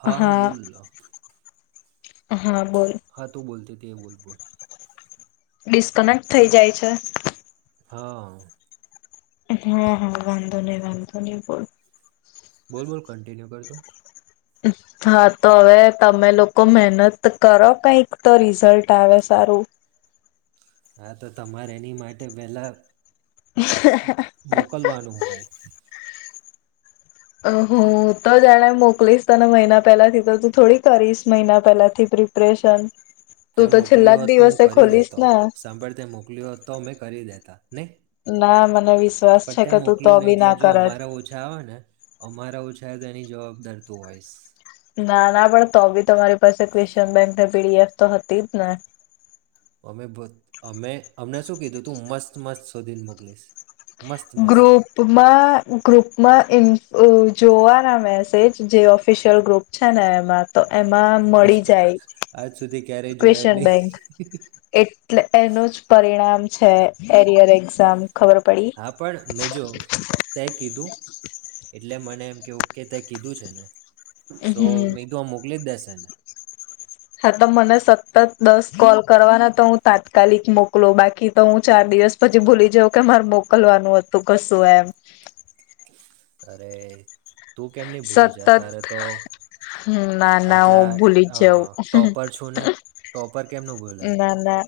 હા હા બોલ લ. હા બોલ હા તુ બોલતી હતી. તે બોલ બોલ. ડિસ્કનેક્ટ થઈ જાય છે. હા. હા હા વાંધો નહી વાંધો નહીં બોલ. બોલ બોલ કન્ટિન્યુ કર તું. હા તો હવે તમે લોકો મહેનત કરો કઈક તો રિઝલ્ટ આવે સારું. હા તો તમારે એની માટે વહેલા મોકલવાનું હોય. હુ તો જાણે મોકલીશ તને મહિના પહેલા થી તો તું થોડી કરીશ મહિના પહેલાથી પ્રિપરેશન. તે તું તો છેલ્લા મોકલ્યુ જ હતું હું દિવસે કરી ખોલીશ દેતો ને સાંભળી તે મોકલ્યો હતો મે કરી દેતા નહી. ના મને વિસ પણ તે મોકલ્યું નહી એટલે જો અમારા ઓછા આવે ને અમારા ઓછા. જા તારી જવાબદારતું હોઈશ. ના ના પી ડી એફ તો હતી જ ને. અમે અમે અમને શું કીધું તું મસ્ત મસ્ત શોધીને મોકલીશ. મસ્ત મસ્ત ગ્રુપમાં ગ્રુપમાં ઇન અ જોવાના મેસેજ જે ઓફિશિયલ ગ્રુપ છે ને એમાં તો એમાં મળી જાય આજ સુધી ક્યારેય જોયા જ ક્વેશન નહીં બેંક એટલે એનું જ પરિણામ. છે એરિયર એક્ઝામ ખબર પડી. હા પણ મેં જો તે કીધું. એટલે મને એમ કેવું કે તે કીધું છે ને. સો હમ મેક્યું આ મોકલી દેશે. હા તો મને સતત દસ કોલ કરવાના તો હું તાત્કાલિક મોકલો બાકી તો હું ચાર દિવસ પછી ભૂલી જાઉં કે મારે મોકલવાનું હતું કશું એમ. અરે. તું કેમની ભૂલી જ સતત ત્યારે તો ના ના આટલા હું ભૂલી જ અ જાઉં ટોપર છું ને ટોપર કેમનું ભૂલાય. ના ના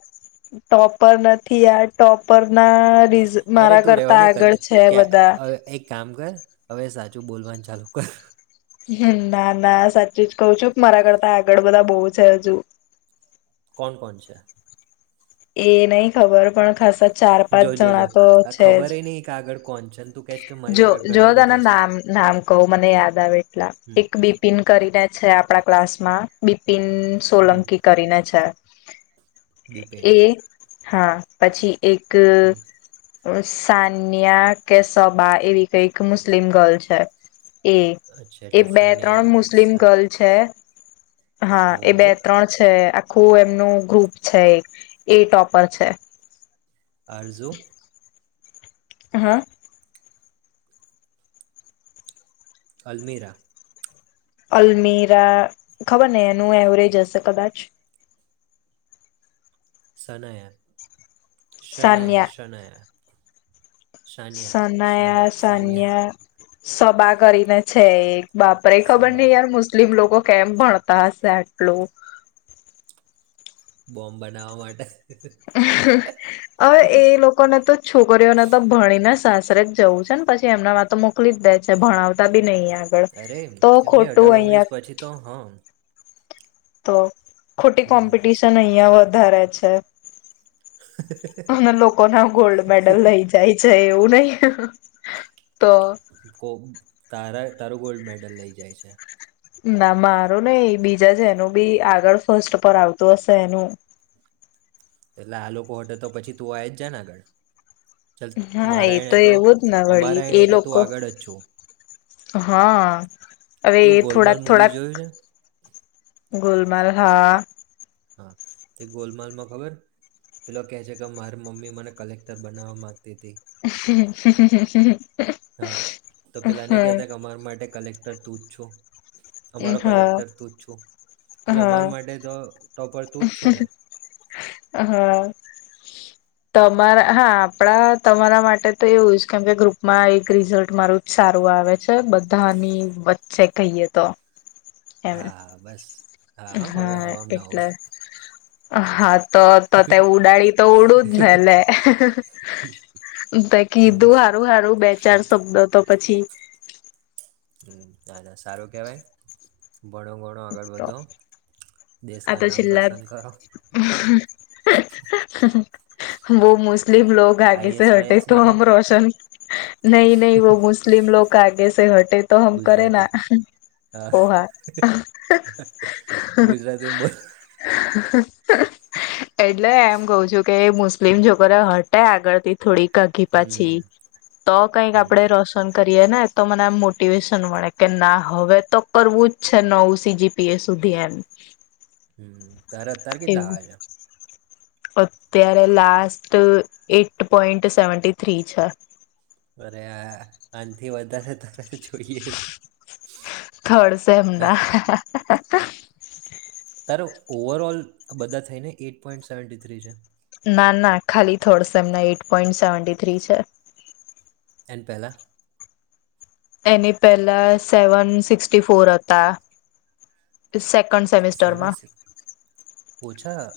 ટોપર નથી આ ટોપર. ના ર અરે મારા તું રહેવા કરતા દે આગળ કદ છે કે બધા. હવે એક કામ કર હવે સાચું બોલવાનું ચાલુ કર. હમ્મ ના ના સાચું જ કઉ છું મારા કરતા આગળ બધા બહવ છે હજુ. કોણ કોણ છે? એ નહી ખબર પણ ખાસા ચાર પાંચ જો જો જણા જો તો આ છે ખબર જ હ નહ કે આગળ કોણ છે. ને તું કહેશ કે મારી જો આગળ જો ઘણા તને બધા છે નામ નામ કહું મને યાદ આવે એટલા હમ એક બિપિન કરીને. છે આપણા ક્લાસ માં બિપિન સોલંકી કરીને છે. બીપિન એ હા પછી. એક. સાન્યા. કે સબા એવી કઈક મુસ્લિમ ગલ છે. એ અચ્છા એ એટલે બે ત્રણ સાનિયા મુસ્લિમ સાન ગર્લ છે. હા એ બે ઓહો ત્રણ છે. આખું એમનું ગ્રુપ છે એ ટોપર છે. આરઝુ હા. અલ્મેરા. અલમીરા ખબર ને એનું એવરેજ હશે કદાચ. સનાયા શનયા શનયા. સનયા શાનિયા સાનિયા સન્યા. સબા કરીને છે એક. બાપરે ખબર સબા નહીયાર મુસ્લિમ લોકો. કેમ ભણતા હશે આટલું. બોમ્બ બનાવવા માટે. [inaudible] હવે એ લોકોને તો છોકરીઓને તો ભણીને સાસ ખરે જવું છે ને પછી એમનામાં તો મોકલી જ દે છે ભણાવતા બી નહીં. અરે એમને અઢાર ઓગણીસ પછી તો હા. તો ખોટી હમ કોમ્પિટિશન અહીંયા વધારે વધારે છે. અને લોકોને ગોલ્ડ મેડલ લઈ જાય છે. એવું નહી. તો કો. તારા તારું ગોલ્ડ મેડલ લઈ જાય છે. ના મારું નહિ બીજા જેનું બી આગળ ફર્સ્ટ પર આવતું હશે એનું. એટલે આ લોકો હટે તો પછી તું આઇ જ જાયને. ચાલ હા એ મારા એણે તો એવું જ ના વળી અમારા એ એણે તો તું લોકો આગળ જ છું. હા. હવે પેલું એ ગોલમાલ થોડાક મૂવી થોડાક જોયું છે ગોલ. માલ હા. હા તે ગોલમાલ માં ખબર પેલો કેહે છે કે મારી મમ્મી મને કલેક્ટર બનાવા માંગતી હતી. [unintelligible] હા તો પેલા નઈ કેતા કે અમારા માટે કલેક્ટર તું. પૂછો. અમારો હા હા કલેક્ટર તું જ છું એટલે અમાર હા માટે તો. ટોપર તું જ છું ને હા. તમારા હા આપણા તમારા માટે તો એવું જ કેમ કે ગ્રુપમાં એક રિઝલ્ટ મારું જ સારું આવે છે બધાની વચ્ચે કહીએ તો. એમ હા બસ. હવે હા હવામાં ના એટલે. આવડ હા. તો તો તે ઉડાડી તો ઉડું જ ને લે હમ કીધું હારું હારું બે ચાર શબ્દ તો. પછી. હાા સારું કેવાય. ભણો ઘણો આગળ વધો. દેશ આ કા તો નામ છેલા. રોશન કરો [inaudible] બહુ મસ્ત મુસ્લિમ લોકો આગેસે આઈએસ હટે વાયએસ તો બનો હમ રોશન. નહી નહી વ મુસ્લિમ લોકો આગેસે હટે તો હમ કરે ગુજરાતી ના હા ઓહા. એમ બોલ હ. [inaudible] એટલે એમ કઉ છુ કે મુસ મુસ્લિમ જબરા હટે આગળ થી. થોડી આઘી પાછી હમ તો કઈક હમ આપડે રોસન. કરીએ ને તો મને એમ મોટિવેશન મળે કે ના હવે તો કરવું જ છે નવ સીજીપીએ સુધી એમ. હમ તારે અત્યારે કેટલા એવું આવે છે. અત્યારે last eight point seventy three છે. અરે આ આનથી વધારે ત થર્ડ સેમ છે ના [unintelligible] તારે ઓવરઓલ બધા થઈને એઈટ પોઈન્ટ સેવન્ટી થ્રી છે. ના ના ખાલી થર્ડ સેમના એઈટ પોઈન્ટ સેવન્ટી થ્રી છે. એન્ડ પહેલા એની પહેલા સેવન સિક્સટી ફોર હતા સેકંડ સેમસ્ટર માં.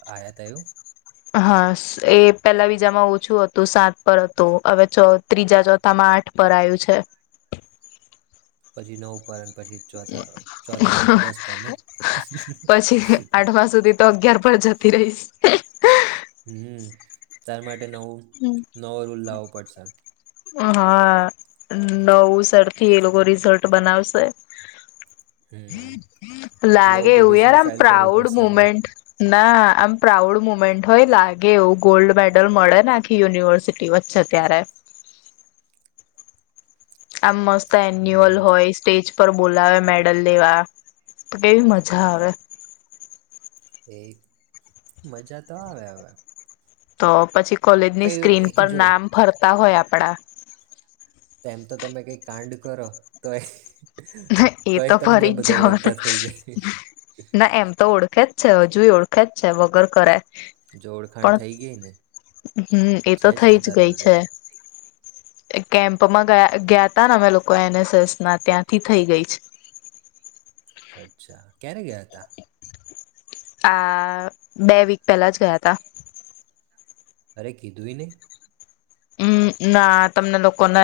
આયાત એમ હા એ પેલા બીજામાં ઓછું હતું સાત પર હતું હવે ત્રીજા ચોથામાં આઠ પર આવયું છે. પંછું નવ પરત. ને પછી આઠમા સુધી તો અગયાર પણ જતી રહીશ. હમ તાર માટે. માટે નવું હમ. નવો રૂલ લાવવો પડશે. હા નવસર થી એ લોકો રિઝલ્ટ બનાવશે. હમ નવું લાગે એવું પિટિશન યાર આમ ફાઇલ કરવું પ્રાઉડ પડશે એમને મુમેન્ટ. ના આમ પ્રાઉડ મુમેન્ટ હોય લાગે એવું ગોલ્ડ મેડલ મળે ને. આખી યુનિવર્સિટી વચ્ચે ત્યારે. આમ મસ ત એન્યુઅલ હમ હોય સ્ટેજ પર બોલાવે મેડલ લેવા, તો કેવી મજા આવે. એ મજા તો આવે હવે. તો પછી કોલેજની સ્ક્રીન કઈ પર જો નામ ફરતા હોય આપડા. એમ તો તમે કઈ કાંડ કરો તો ના એ તો ફરી જ જવાનું, થઈ જાય ના એમ તો ઓળખ ખે જ છે હવે, જોયુ ઓળખે જ છે વગર કરે. જો ઓળખાણ પણ થઈ ગઈ ને હમ્મ એ તો છે થઈ ને તાર જ ગઈ છે, ઓલરેડી એ કેમ્પમાં ગયા ગયા ના-ના અમે લોકો એન એસ એસ ના ત્યાં થી થઈ ગઈ છે. અચ્છા. ક્યારે ગયા હતા? આ બે વીક પહેલા જ ગયા તા. અરે કીધુંઈ નહીં. અમ ના તમને લોકોને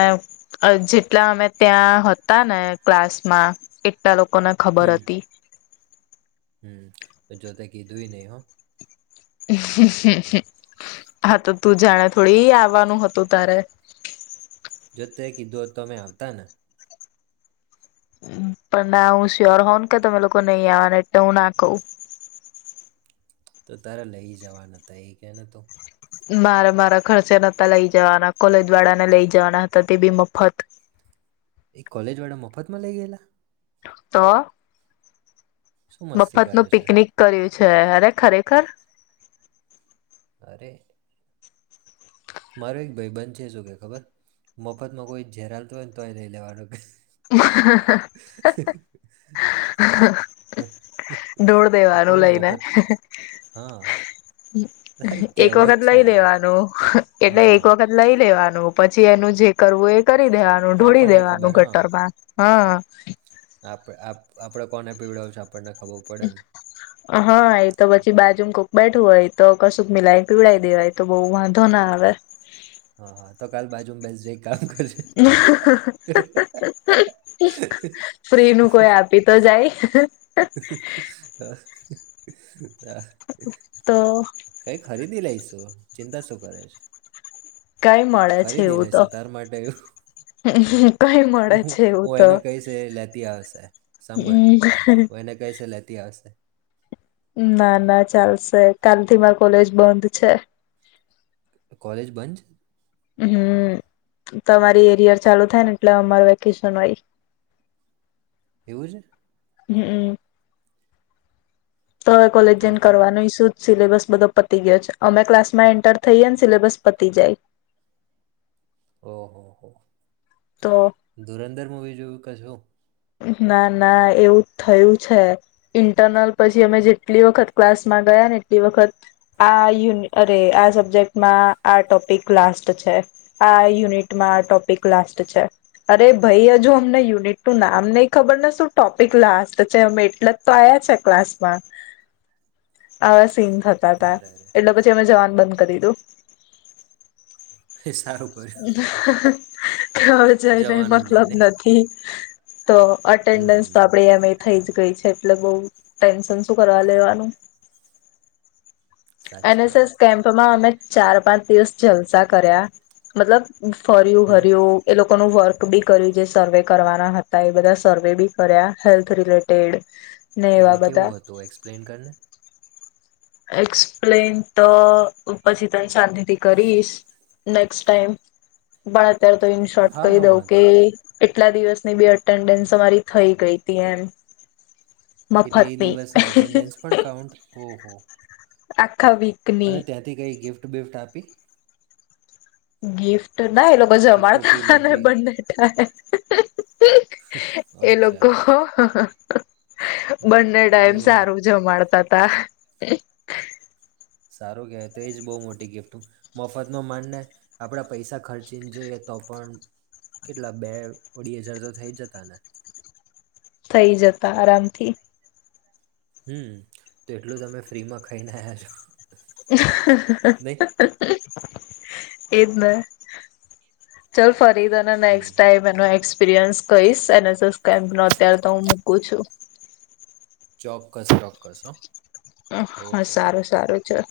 અહ જેટલા અમે ત્યાં હતા ને ક્લાસમાં એટલા લોક કોને ખબર હતી. હમ્મ જોતે કીધુંય નહીં હો. હા તો તું જાણે થોડી આવવાનું હતું તારે. જો તે કીધું હોત તો અમે આવતા ને. પણ ના હું સ્યોર હોઉ ને કે તમે લોકો નહીં આવવાના એટલે હું ના કવ. ઈ તો તારે લઈ જાવા નોતા ઈ કે ને તું. મારે મારા ખર્ચે નોતા લઈ જાવાના કોલેજ વાળા ને લઈ જવાના હતા તે બી મફત. એ કોલેજ વાળા મફત માં લઇ ગયેલા? તો. શું મસ્તી મફત કરે નું છે પિકનિક કર્યું છે. અરે ખરેખર. એ મારો એક ભાઈ બંધ છે શું કે ખબર મફતમાં કોઈ ઝેર આલ તો હોય ને તોય નઈ લેવાનો. દોઢ બે કે વારુ તમે લઈને, મફત હા હા, એ એક વખત કહેવત છે લઈ આ. લેવાનું, એટલે એક હા વખત લઈ લેવા નું પછી એનું જે કરવું એ કરી દેવાનું, એ ઢોળી આપણને દેવાનું ગટરમાં. હા. આપડ, આપ આપડે કોને પીવડાવું છે એમ. હા એ તો પછી બાજુમાં કોક બેઠું હોય તો કશુંક મિલાય પીવડાઈ દેવાય તો બહુ વાંધો ના આવે. હા, હા તો કાલ બાજુ બેસ જે ફ્રી નું કોઈ આપી તો જાય. હા [inaudible] તો. કઈ ખરીદી લઈશું, ચિંતા શું કરે છે. કઈ મળે છે ખરીદી એવું તો લેશે તાર માટે, કઈ મળે છે એવું હું તો એને કહીશ એ લેતી આવશે સાંભળ, હમ હું એને કહીશ એ લેતી ત્યાં આવસે. ના ના ચાલશે કાલથી મારું કોલેજ બંધ છે. કોલેજ બંધ છે? હમ્મ તમારો એરીયા ચાલુ થાય એટલે અમારું વેકેશન હોય. એવું છે? હમ્મ. તો હવે કોલેજ તો જઈ ને તો કરવાનું ઈ શું? સિલેબસ બધો પતી ગયો છે અમે ક્લાસમાં એન્ટર થઈએ ને સિલેબસ પતી જાય. ઓ હો હો. તો ધુરંધર મુવી જોયું કે શું? ના ના એવું થયું છે. ઈન્ટરનલ પછી અમે જેટલી વખત ક્લાસમાં ગયા ને એટલી વખત આ યુન અરે આ સબ્જેક્ટમાં આ ટોપિક લાસ્ટ છે. આ યુનિમા આટોપી લાસ્ટ છે અરે ભાઈ હજુ અમને યુનિટનું નામ એમને ઈ ખબર ને શું ટોપિક લાસ્ટ છે અમે એટલે જ તો આયા છે ક્લાસમાં. આવા સીન થતા તા અરે અરે એટલે પછી અમે જવાનુ બંધ. કરદીધું. એ સારું કર્યું થ જય ને જવાનું જ નહીં મતલબ ને નથી. તો અટેન્ડન્સ તો હમ આપડે અમે થઈજ. ગઈ છે એટલે બઉ ટેન્શન શું કરવા લેવાનું. એન સાચી એસ એસ વાત કેમ્પમાં અમે ચાર પાંચ દિવસ જલસા કર્યા. મતલબ. ફર્યું હમ ઘર્યું એ લોક કો નું વર્ક બી કર્યું જે સર્વે કરવાના હતા એ બધા સર્વે બી કર્યા હેલ્થ રિલેટેડ ને એવા એટલે બધા કેવું હતું એક્સપ્લેન કરીને. એક્સપ્લેન તો પછી તને સાતિથી કરીશ નેક્સ્ટ ટાઈમ બટ અત્યારે તો ઇન શોર્ટ હા કહી હા દઉં કે વાંધો નહીં એટલા દિવસની બે અટેન્ડન્સ અમારી થઈ ગઈ હતી એમ. એટલે એ મફતની દિવસની એટેન્ડન્સ પણ કાઉન્ટ, ઓહો! આ અને ત્યાંથી કઈ ગિફ્ટ બિફ્ટ આપી. ગિફ્ટ ના એ લોકો જમાડતા ટોપી હતા ને વોપી બંને ટાઈમ એ અચ્છા લોકો ન- બંને ટાઈમ નહીં આ સારું જમાડતા. તા સારું કેહેવાય તો એજ બહુ મોટી ગિફ્ટ મફત ન માનને આપડા પૈસા ખર્ચીને જોઈએ તો પણ કેટલા બે અઢી હજાર તો થઈ જતા ને. થઈ જતા આરામથી. હમ્મ તો એટલું જ અમે ફ્રીમાં ખઈને આયા છો. નહીં [inaudible] એજ ને ચલ ફરી તને નેક્સ હમ ટાઈમ એનો એક્સ એક્સપિરયન્સ કહીશ એન એસ એસ કેમ્પ નો અત્યારે તો હું મૂકું છું. ચોક્કસ ચોક્કસ હ. હા, સારું સારું. ચલ.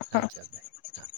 હ હા, ચાલ બાય. [inaudible]